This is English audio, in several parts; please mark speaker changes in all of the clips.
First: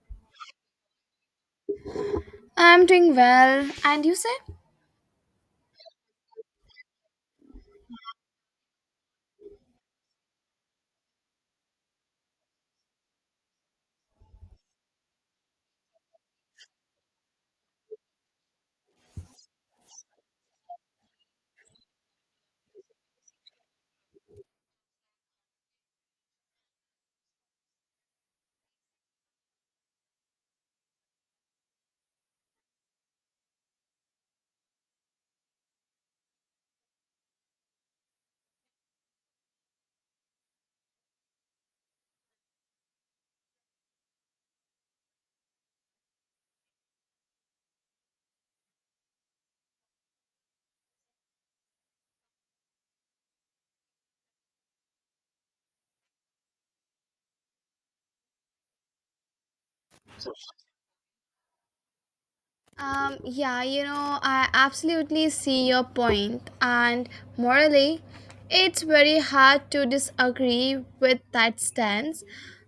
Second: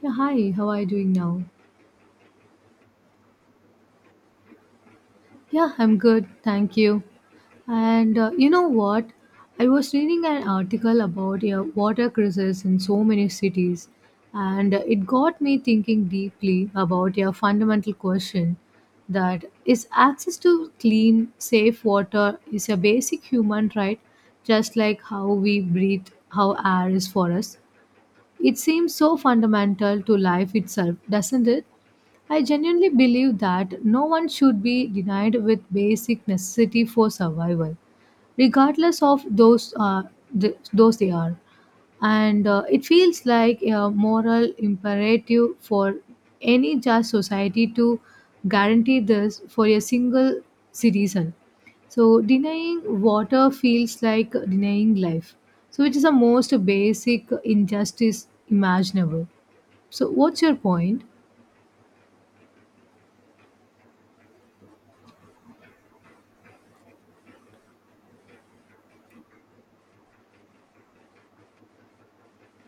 Speaker 1: Yeah, hi, how are you doing now?
Speaker 2: I'm doing well. And you say?
Speaker 1: Yeah, I'm good, thank you. And you know what? I was reading an article about, yeah, water crisis in so many cities, and it got me thinking deeply about your fundamental question, that is, access to clean, safe water is a basic human right, just like how we breathe, how air is for us. It seems so fundamental to life itself, doesn't it? I genuinely believe that no one should be denied with basic necessity for survival, regardless of those they are. And it feels like a moral imperative for any just society to guarantee this for a single citizen. So denying water feels like denying life. So it is the most basic injustice imaginable. So what's your point?
Speaker 2: I absolutely see your point, and morally, it's very hard to disagree with that stance.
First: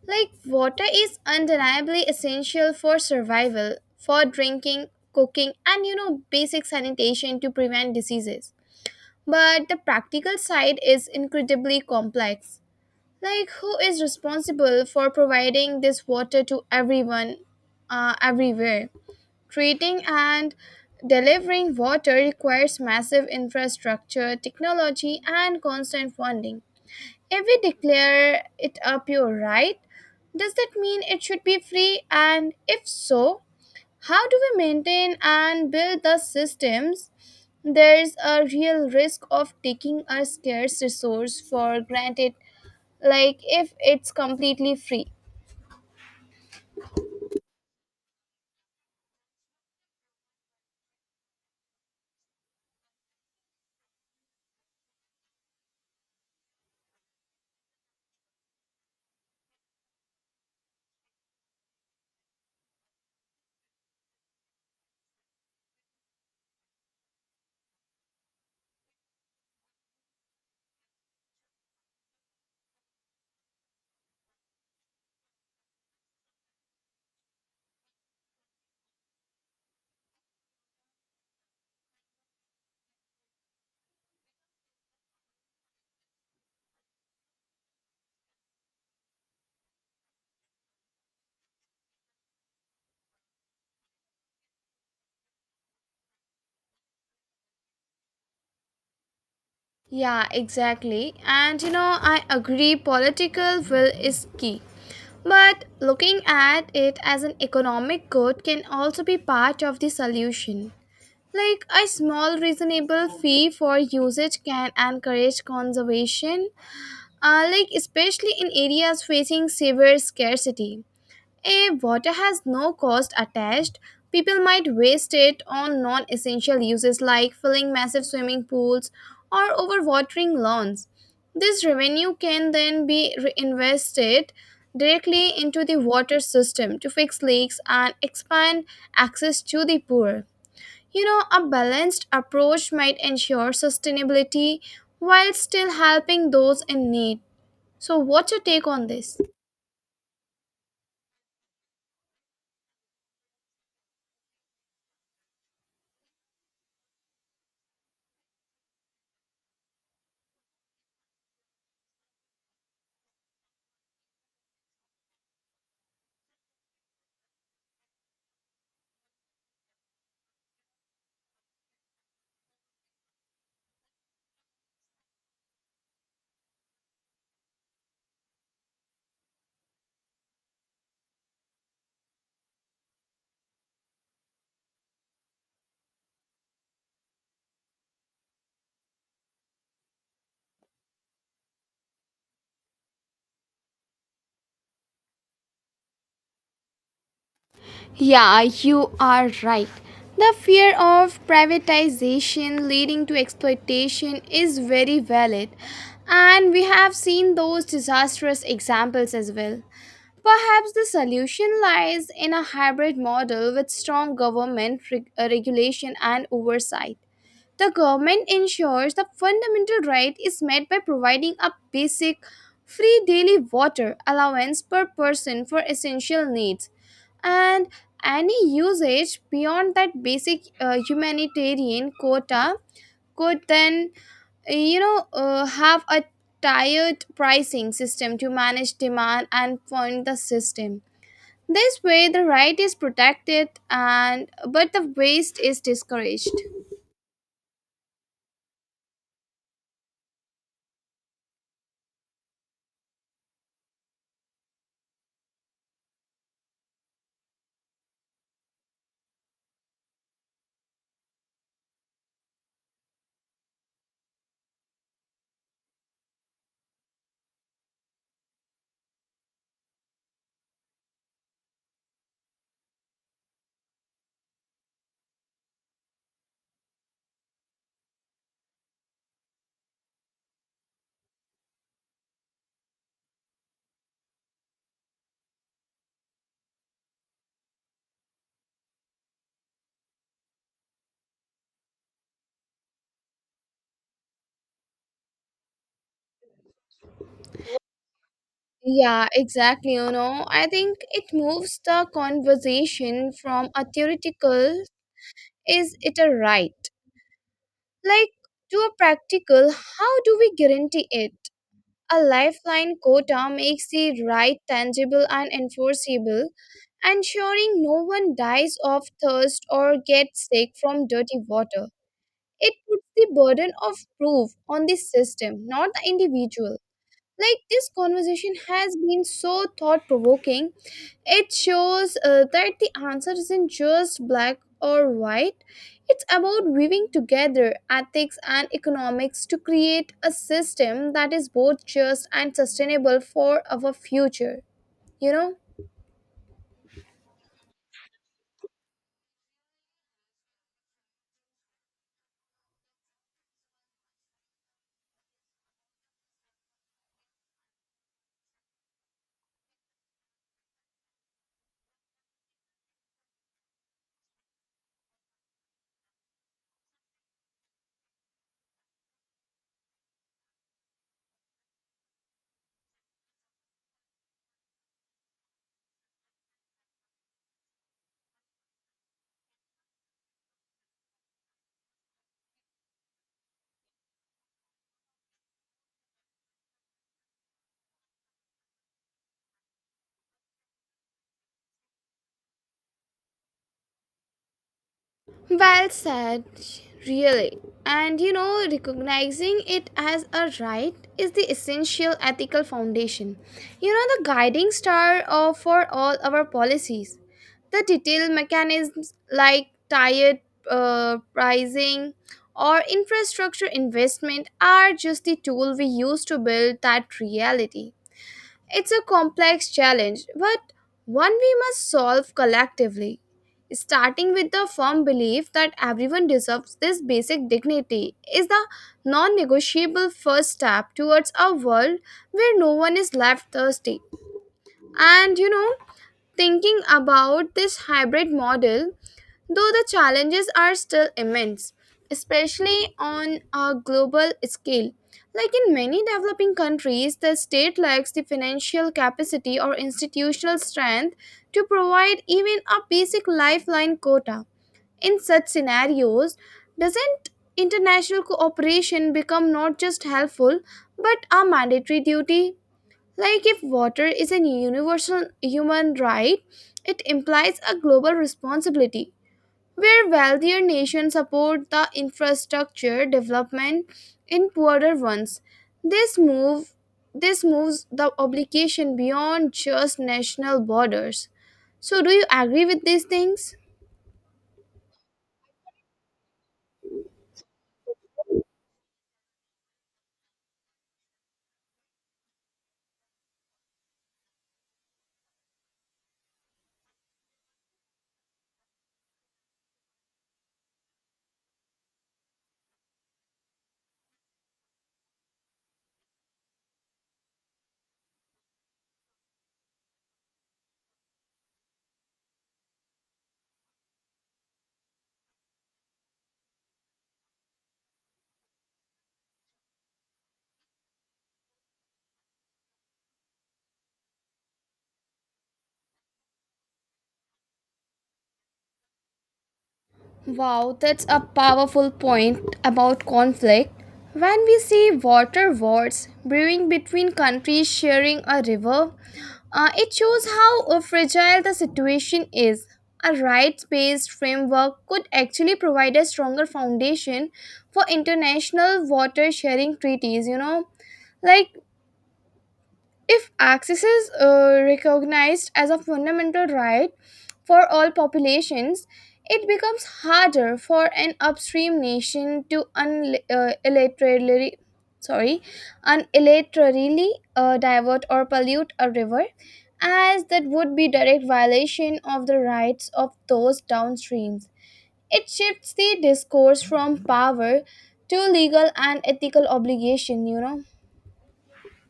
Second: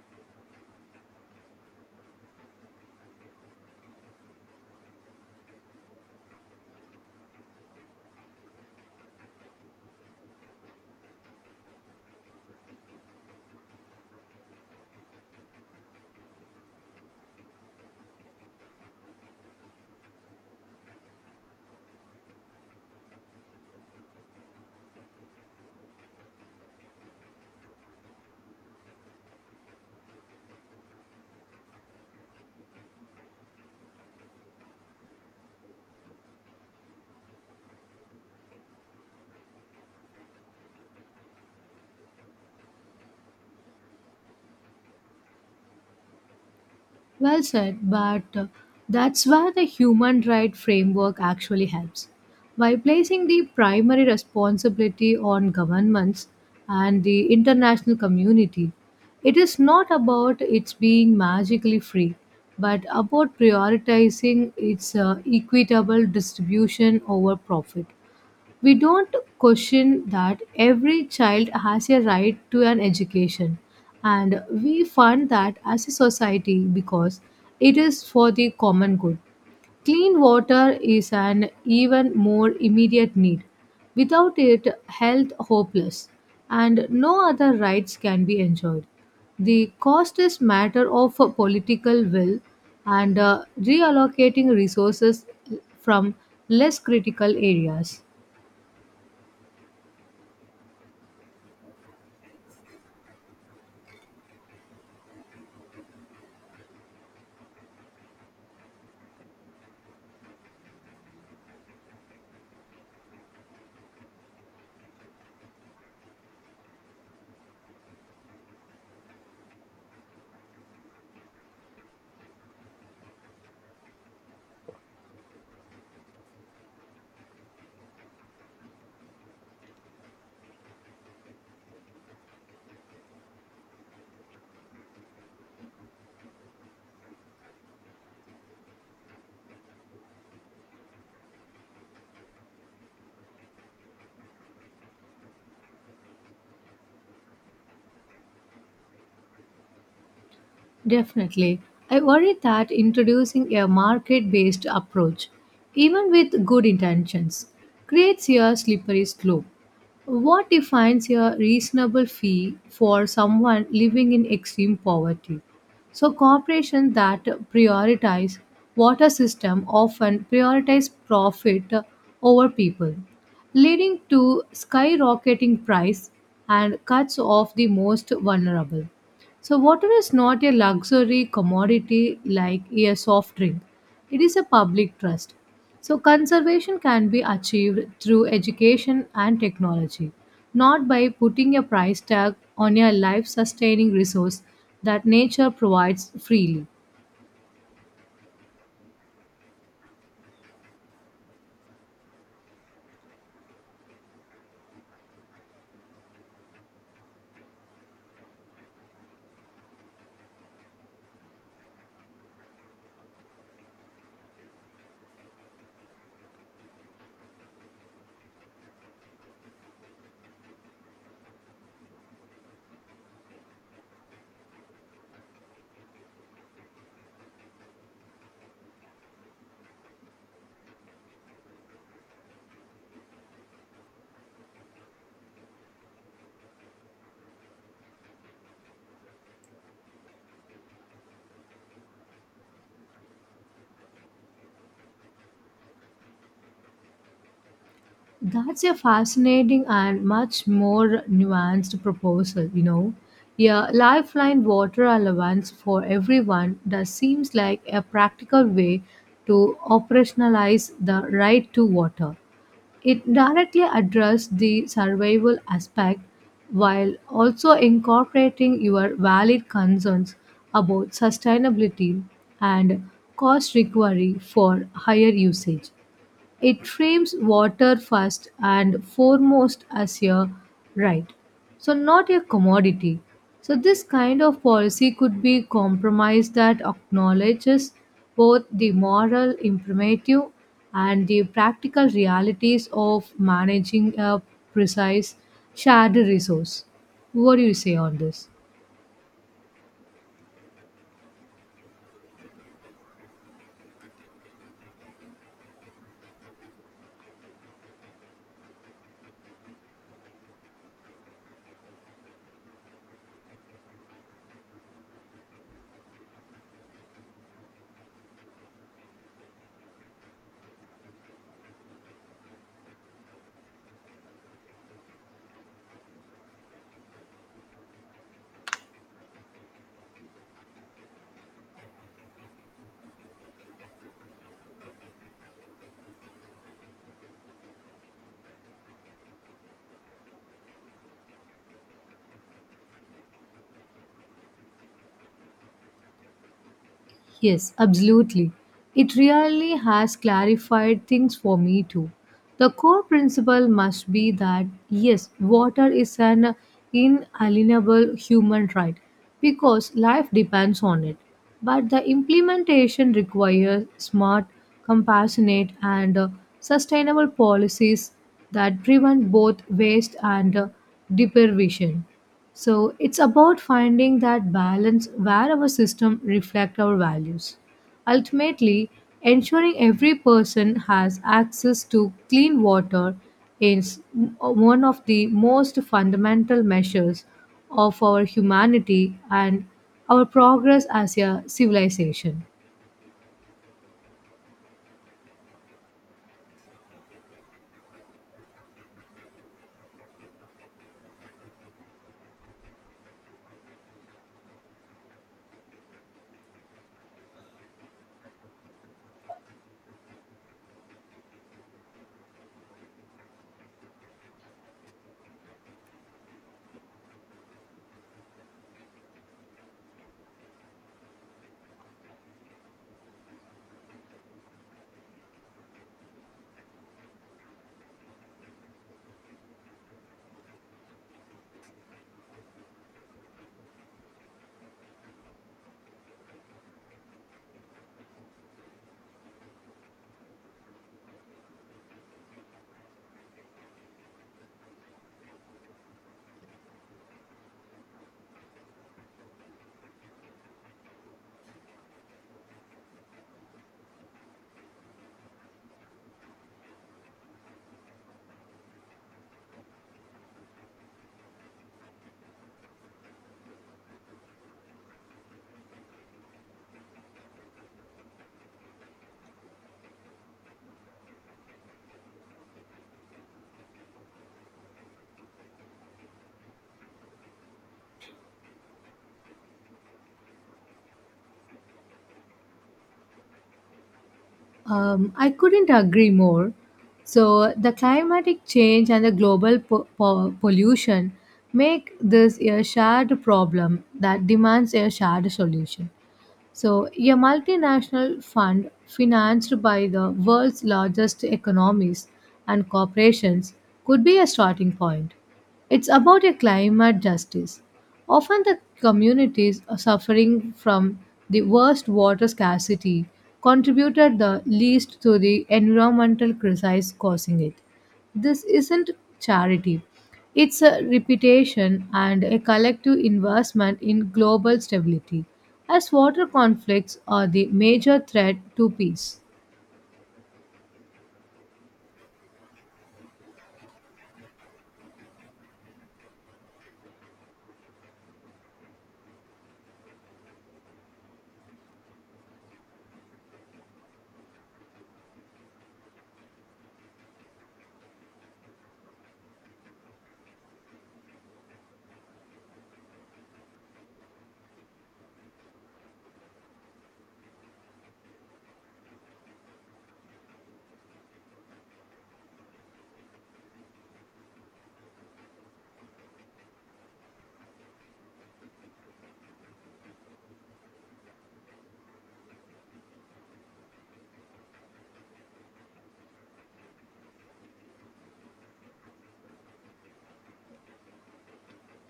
Speaker 2: Like, water is undeniably essential for survival, for drinking, cooking, and basic sanitation to prevent diseases. But the practical side is incredibly complex. Like, who is responsible for providing this water to everyone, everywhere? Treating and delivering water requires massive infrastructure, technology, and constant funding. If we declare it a pure right, does that mean it should be free? And if so, how do we maintain and build the systems? There's a real risk of taking a scarce resource for granted like if it's completely free.
Speaker 1: Well said, but that's where the human right framework actually helps. By placing the primary responsibility on governments and the international community, it is not about its being magically free, but about prioritizing its equitable distribution over profit. We don't question that every child has a right to an education, and we fund that as a society because it is for the common good. Clean water is an even more immediate need. Without it, health hopeless, and no other rights can be enjoyed. The cost is matter of a political will and reallocating resources from less critical areas.
Speaker 2: Yeah, exactly. I agree political will is key. But looking at it as an economic good can also be part of the solution. Like a small reasonable fee for usage can encourage conservation, like especially in areas facing severe scarcity. A water has no cost attached. People might waste it on non essential uses like filling massive swimming pools or overwatering lawns. This revenue can then be reinvested directly into the water system to fix leaks and expand access to the poor. A balanced approach might ensure sustainability while still helping those in need. So, what's your take on this?
Speaker 1: Definitely. I worry that introducing a market based approach, even with good intentions, creates a slippery slope. What defines a reasonable fee for someone living in extreme poverty? So, corporations that prioritize water system often prioritize profit over people, leading to skyrocketing price and cuts off the most vulnerable. So, water is not a luxury commodity like a soft drink, it is a public trust. So, conservation can be achieved through education and technology, not by putting a price tag on a life sustaining resource that nature provides freely.
Speaker 2: Yeah, you are right. The fear of privatization leading to exploitation is very valid, and we have seen those disastrous examples as well. Perhaps the solution lies in a hybrid model with strong regulation and oversight. The government ensures the fundamental right is met by providing a basic, free daily water allowance per person for essential needs, and any usage beyond that basic humanitarian quota could then have a tiered pricing system to manage demand and fund the system, this way the right is protected and but the waste is discouraged.
Speaker 1: That's a fascinating and much more nuanced proposal, you know. Yeah, lifeline water allowance for everyone, that seems like a practical way to operationalize the right to water. It directly addressed the survival aspect while also incorporating your valid concerns about sustainability and cost recovery for higher usage. It frames water first and foremost as a right, so not a commodity. So, this kind of policy could be compromise that acknowledges both the moral imperative and the practical realities of managing a precise shared resource. What do you say on this?
Speaker 2: Yeah, exactly. I think it moves the conversation from a theoretical, is it a right? Like, to a practical, how do we guarantee it? A lifeline quota makes the right tangible and enforceable, ensuring no one dies of thirst or gets sick from dirty water. It puts the burden of proof on the system, not the individual. Like, this conversation has been so thought provoking. It shows that the answer isn't just black or white. It's about weaving together ethics and economics to create a system that is both just and sustainable for our future, you know?
Speaker 1: Yes, absolutely. It really has clarified things for me too. The core principle must be that yes, water is an inalienable human right because life depends on it. But the implementation requires smart, compassionate, and sustainable policies that prevent both waste and deprivation. So it's about finding that balance where our system reflect our values. Ultimately, ensuring every person has access to clean water is one of the most fundamental measures of our humanity and our progress as a civilization.
Speaker 2: Well said, really. Recognizing it as a right is the essential ethical foundation. The guiding star of, for all our policies. The detailed mechanisms like tired pricing or infrastructure investment are just the tool we use to build that reality. It's a complex challenge, but one we must solve collectively. Starting with the firm belief that everyone deserves this basic dignity is the non negotiable first step towards a world where no one is left thirsty. And you know, Thinking about this hybrid model, though the challenges are still immense, especially on a global scale. Like in many developing countries, the state lacks the financial capacity or institutional strength to provide even a basic lifeline quota. In such scenarios, doesn't international cooperation become not just helpful but a mandatory duty? Like if water is a universal human right, it implies a global responsibility where wealthier nations support the infrastructure development in poorer ones. This move this moves the obligation beyond just national borders. So do you agree with these things?
Speaker 1: I couldn't agree more. So, the climatic change and the global pollution make this a shared problem that demands a shared solution. So, a multinational fund financed by the world's largest economies and corporations could be a starting point. It's about a climate justice. Often the communities suffering from the worst water scarcity contributed the least to the environmental crisis causing it. This isn't charity. It's a reputation and a collective investment in global stability, as water conflicts are the major threat to peace.
Speaker 2: Wow, that's a powerful point about conflict. When we see water wars brewing between countries sharing a river, it shows how fragile the situation is. A rights based framework could actually provide a stronger foundation for international water sharing treaties, you know, like if access is recognized as a fundamental right for all populations, it becomes harder for an upstream nation to sorry, unilaterally divert or pollute a river, as that would be direct violation of the rights of those downstreams. It shifts the discourse from power to legal and ethical obligation. You know,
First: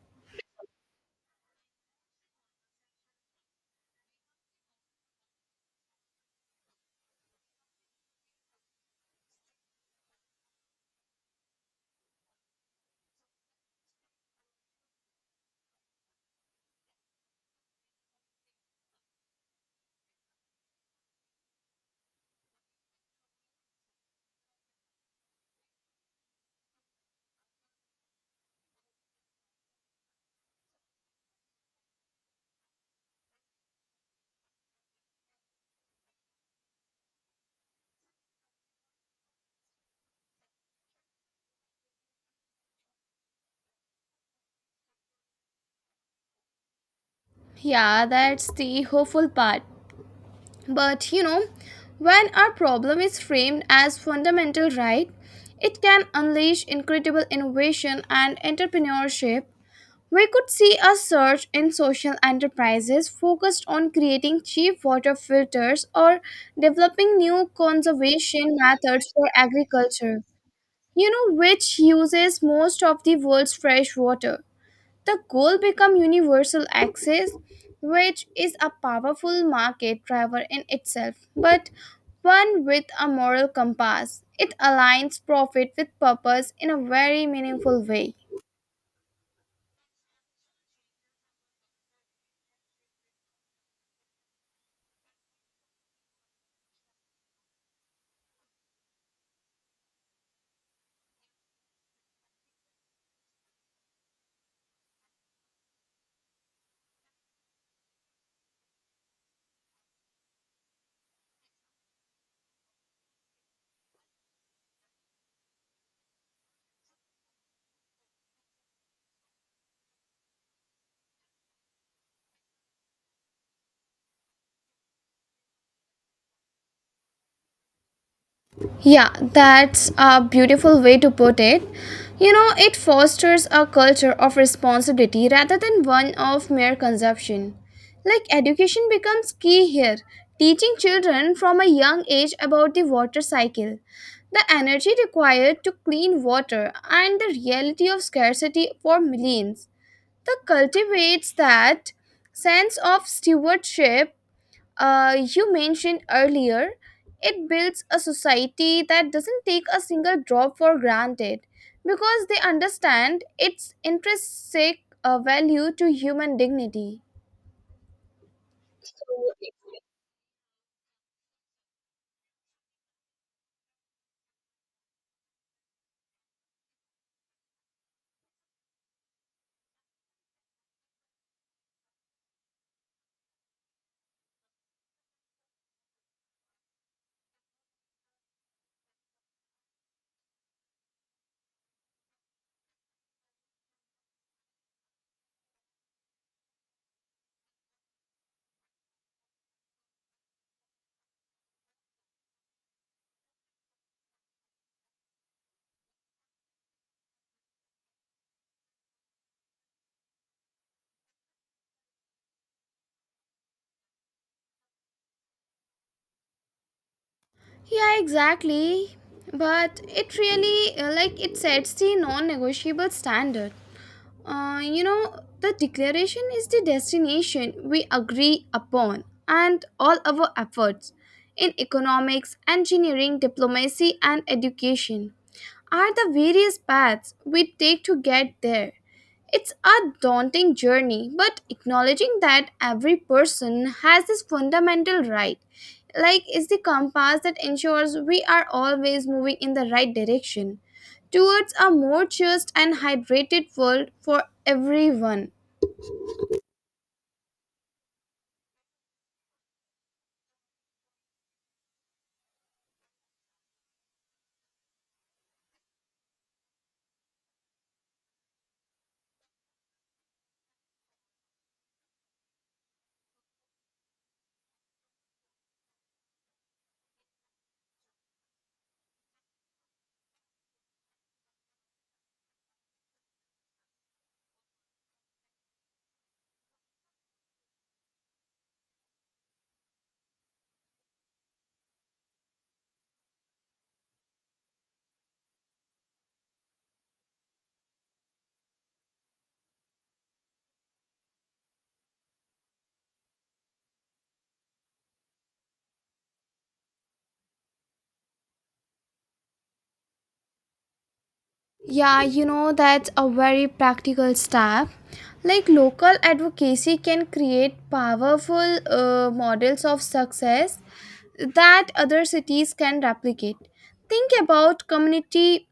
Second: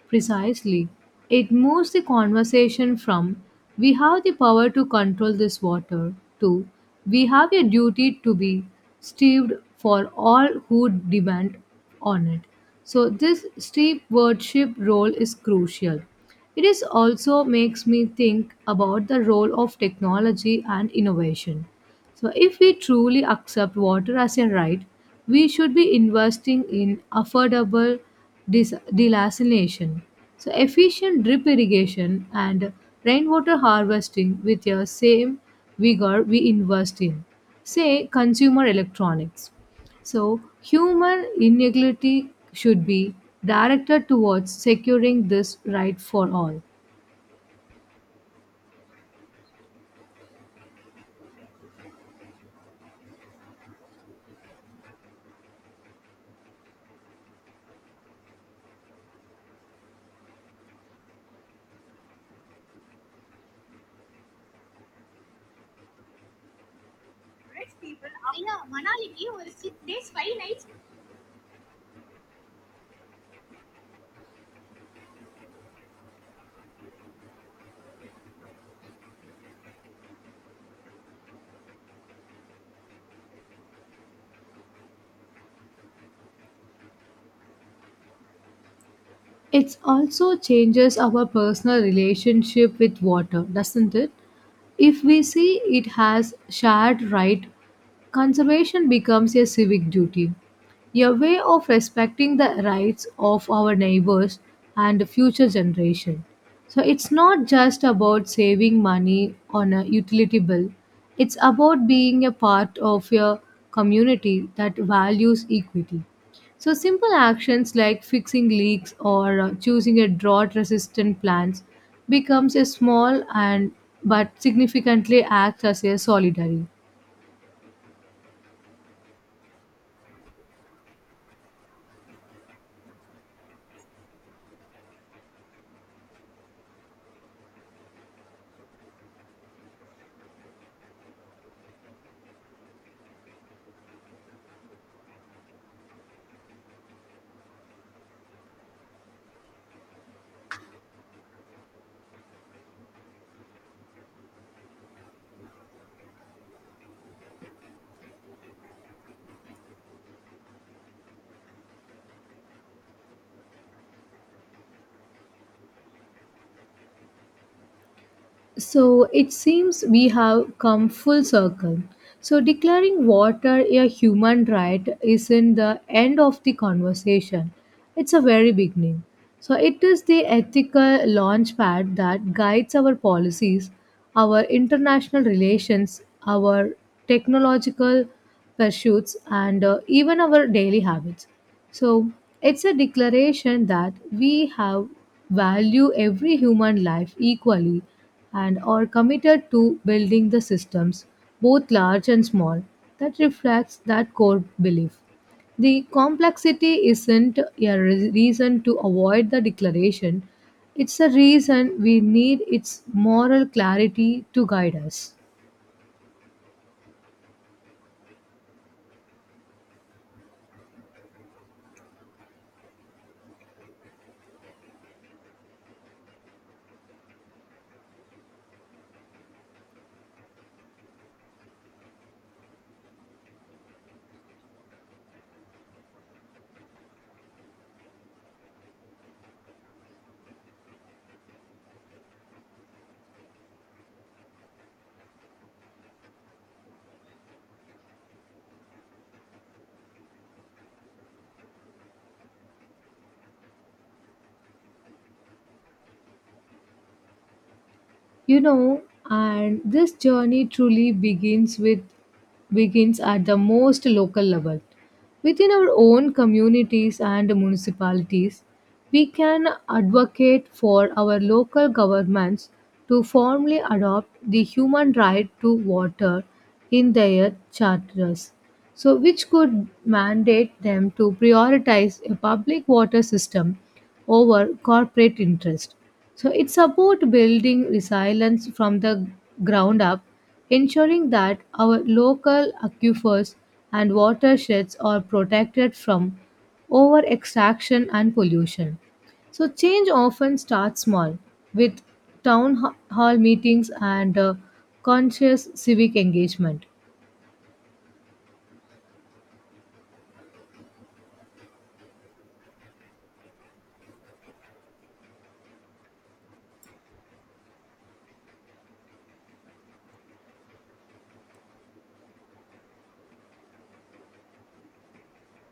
Speaker 1: Precisely, it moves the conversation from, we have the power to control this water, to, we have a duty to be stewed for all who depend on it. So, this stewardship role is crucial. It is also makes me think about the role of technology and innovation. So if we truly accept water as a right, we should be investing in affordable desalination, so efficient drip irrigation and rainwater harvesting with the same vigor we invest in, say, consumer electronics. So, human inequality should be directed towards securing this right for all.
Speaker 2: yeah, that's the hopeful part. But you know, when our problem is framed as fundamental right, it can unleash incredible innovation and entrepreneurship. We could see a surge in social enterprises focused on creating cheap water filters or developing new conservation methods for agriculture, which uses most of the world's fresh water. The goal become universal access, which is a powerful market driver in itself, but one with a moral compass. It aligns profit with purpose in a very meaningful way.
Speaker 1: It also changes our personal relationship with water, doesn't it? If we see it has shared right, conservation becomes a civic duty, a way of respecting the rights of our neighbors and the future generation. So it's not just about saving money on a utility bill. It's about being a part of a community that values equity. So simple actions like fixing leaks or choosing a drought resistant plants becomes a small and but significantly acts as a solidary.
Speaker 2: Yeah, that's a beautiful way to put it. It fosters a culture of responsibility rather than one of mere consumption. Like, education becomes key here, teaching children from a young age about the water cycle, the energy required to clean water, and the reality of scarcity for millions. The cultivates that sense of stewardship you mentioned earlier, it builds a society that doesn't take a single drop for granted because they understand its intrinsic value to human dignity.
Speaker 1: So it seems we have come full circle. So declaring water a human right isn't the end of the conversation. It's a very beginning. So it is the ethical launchpad that guides our policies, our international relations, our technological pursuits, and even our daily habits. So it's a declaration that we have value every human life equally and are committed to building the systems, both large and small, that reflects that core belief. The complexity isn't a reason to avoid the declaration, it's a reason we need its moral clarity to guide us.
Speaker 2: Yeah, exactly. But it really, like, it sets the non negotiable standard. The declaration is the destination we agree upon, and all our efforts in economics, engineering, diplomacy, and education are the various paths we take to get there. It's a daunting journey, but acknowledging that every person has this fundamental right, like, is the compass that ensures we are always moving in the right direction towards a more just and hydrated world for everyone.
Speaker 1: You know, and this journey truly begins at the most local level, within our own communities and municipalities. We can advocate for our local governments to formally adopt the human right to water in their charters, so which could mandate them to prioritize a public water system over corporate interest. So it's about building resilience from the ground up, ensuring that our local aquifers and watersheds are protected from over extraction and pollution. So change often starts small, with hall meetings and conscious civic engagement.
Speaker 2: Yeah, that's a very practical step. Like local advocacy can create powerful models of success that other cities can replicate. Think about community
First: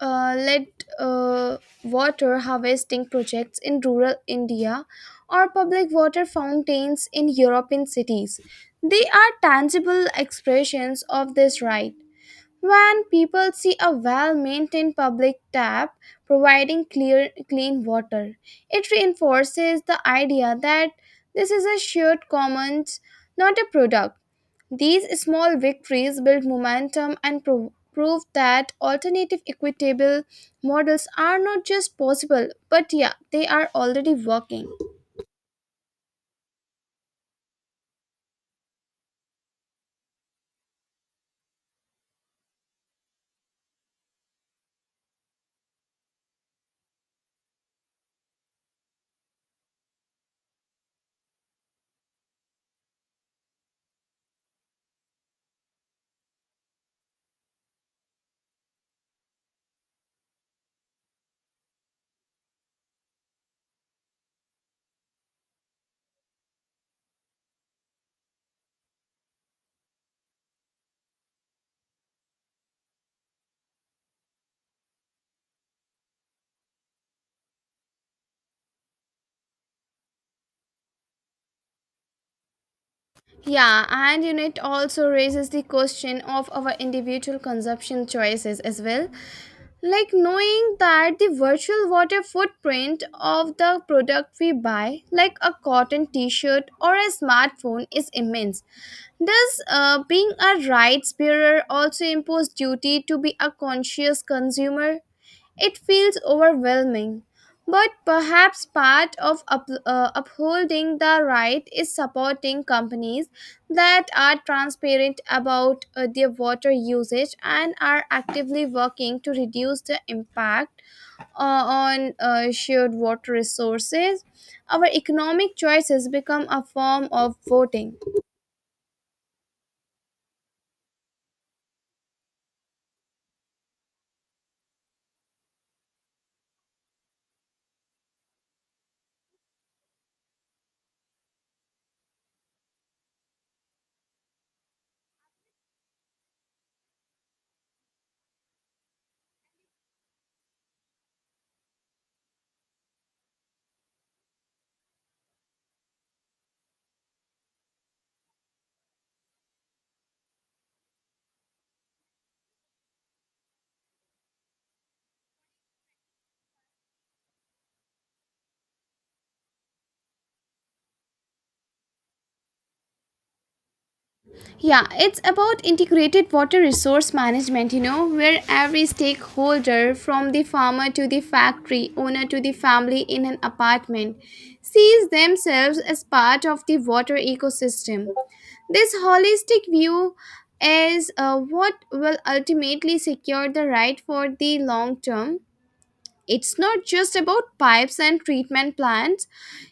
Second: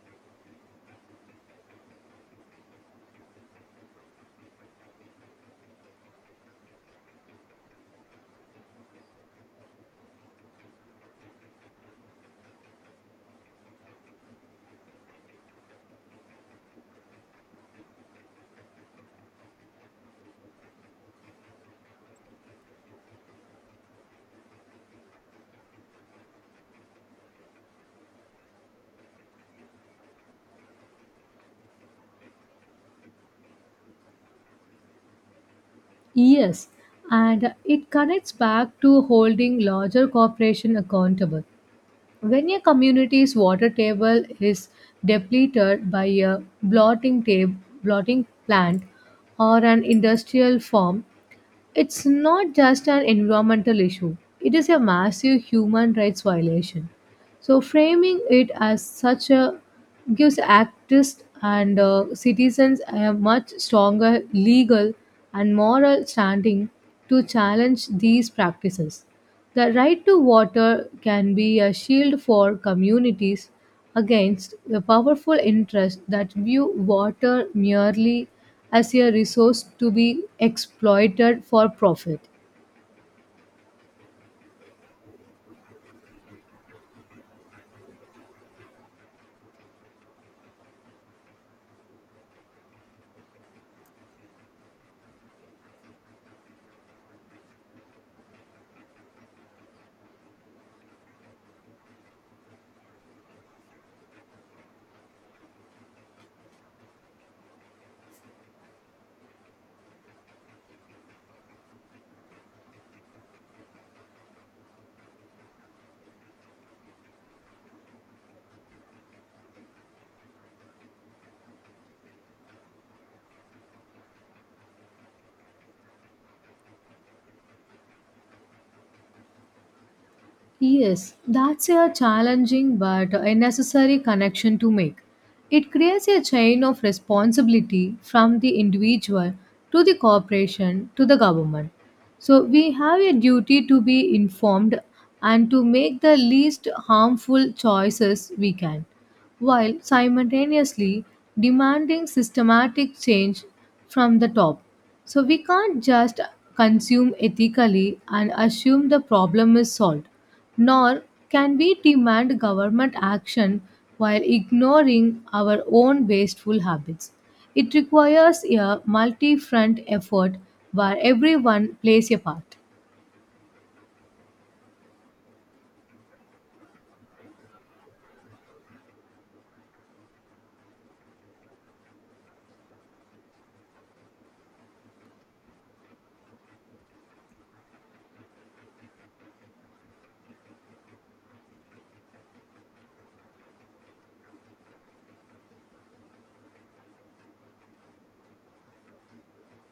Speaker 2: lead uh, water harvesting projects in rural India or public water fountains in European cities. They are tangible expressions of this right. When people see a well maintained public tap providing clear, clean water, it reinforces the idea that this is a shared commons, not a product. These small victories build momentum and prove that alternative equitable models are not just possible, but yeah, they are already working.
Speaker 1: Yes, and it connects back to holding larger corporation accountable. When a community's water table is depleted by a blotting plant or an industrial farm, it's not just an environmental issue, it is a massive human rights violation. So, framing it as such a gives activists and citizens a much stronger legal and moral standing to challenge these practices. The right to water can be a shield for communities against the powerful interests that view water merely as a resource to be exploited for profit.
Speaker 2: Yeah, it also raises the question of our individual consumption choices as well. Like knowing that the virtual water footprint of the product we buy like a cotton t-shirt or a smartphone is immense, does being a rights bearer also impose duty to be a conscious consumer? It feels overwhelming, but perhaps part of upholding the right is supporting companies that are transparent about their water usage and are actively working to reduce the impact on shared water resources. Our economic choices become a form of voting.
Speaker 1: Yes, that's a challenging but a necessary connection to make. It creates a chain of responsibility from the individual to the corporation to the government. So we have a duty to be informed and to make the least harmful choices we can, while simultaneously demanding systematic change from the top. So we can't just consume ethically and assume the problem is solved, nor can we demand government action while ignoring our own wasteful habits. It requires a multi front effort where everyone plays a part.
Speaker 2: Yeah, it's about integrated water resource management, you know, where every stakeholder, from the farmer to the factory owner to the family in an apartment, sees themselves as part of the water ecosystem. This holistic view is what will ultimately secure the right for the long term. It's not just about pipes and treatment plants.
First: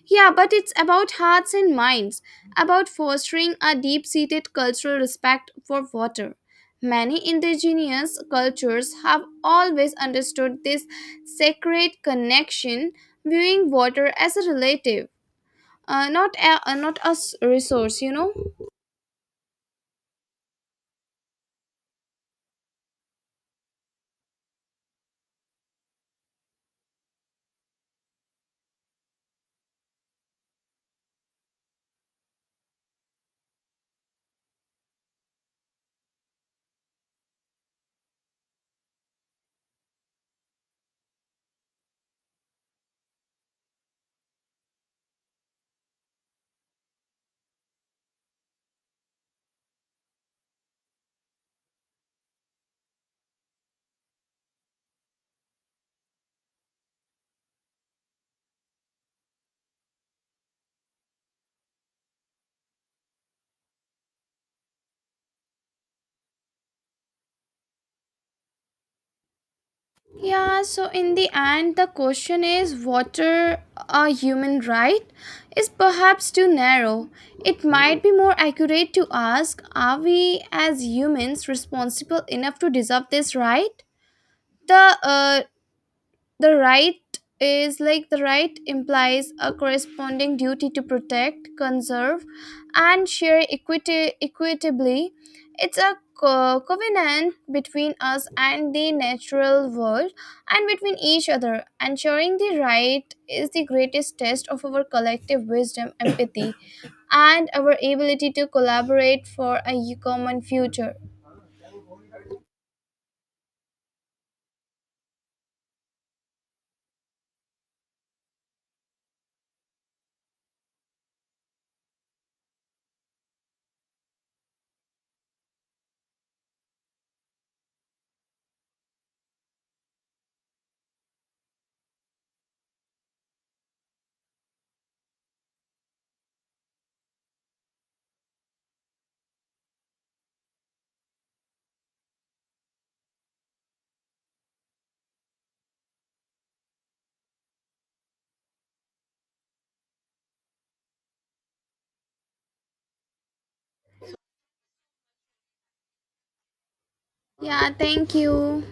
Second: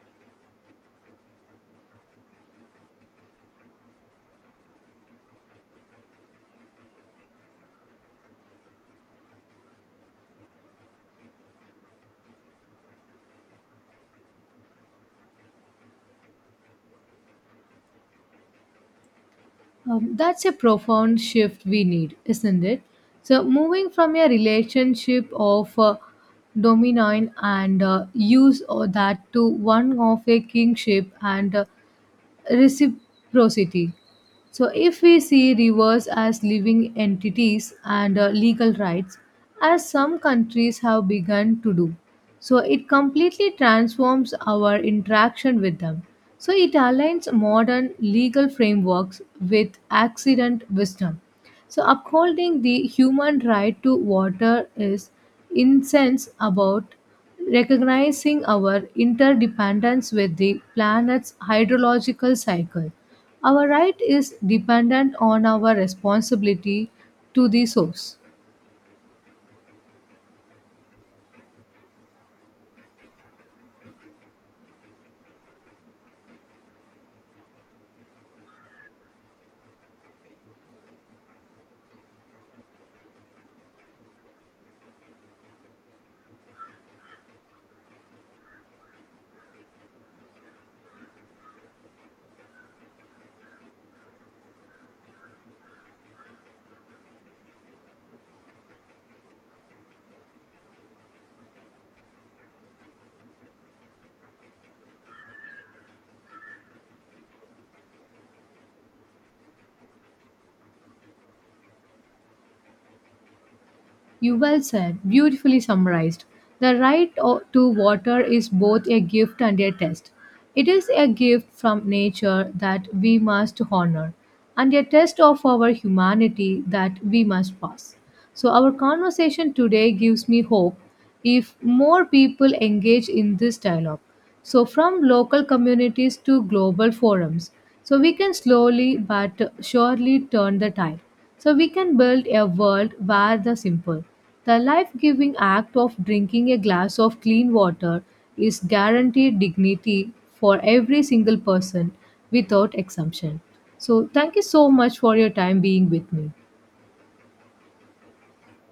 Speaker 2: Yeah, but it's about hearts and minds, about fostering a deep seated cultural respect for water. Many indigenous cultures have always understood this sacred connection, viewing water as a relative, not a resource, you know.
Speaker 1: That's a profound shift we need, isn't it? So, moving from a relationship of dominant and use of that to one of a kingship and reciprocity. So, if we see rivers as living entities and legal rights, as some countries have begun to do, so it completely transforms our interaction with them. So, it aligns modern legal frameworks with accident wisdom. So, upholding the human right to water is incense about recognizing our interdependence with the planet's hydrological cycle. Our right is dependent on our responsibility to the source.
Speaker 2: Yeah, so in the end, the question is water a human right is perhaps too narrow. It might be more accurate to ask, are we as humans responsible enough to deserve this right? The uh, the right the right implies a corresponding duty to protect, conserve, and share equitably. It's a covenant between us and the natural world and between each other. Ensuring the right is the greatest test of our collective wisdom, empathy, and our ability to collaborate for a common future.
Speaker 1: You well said, beautifully summarized. The right to water is both a gift and a test. It is a gift from nature that we must honor, and a test of our humanity that we must pass. So, our conversation today gives me hope if more people engage in this dialogue. So, from local communities to global forums, so we can slowly but surely turn the tide. So we can build a world where the simple, the life giving act of drinking a glass of clean water is guaranteed dignity for every single person without exemption. So thank you so much for your time being with me.
Speaker 2: Yeah, thank you.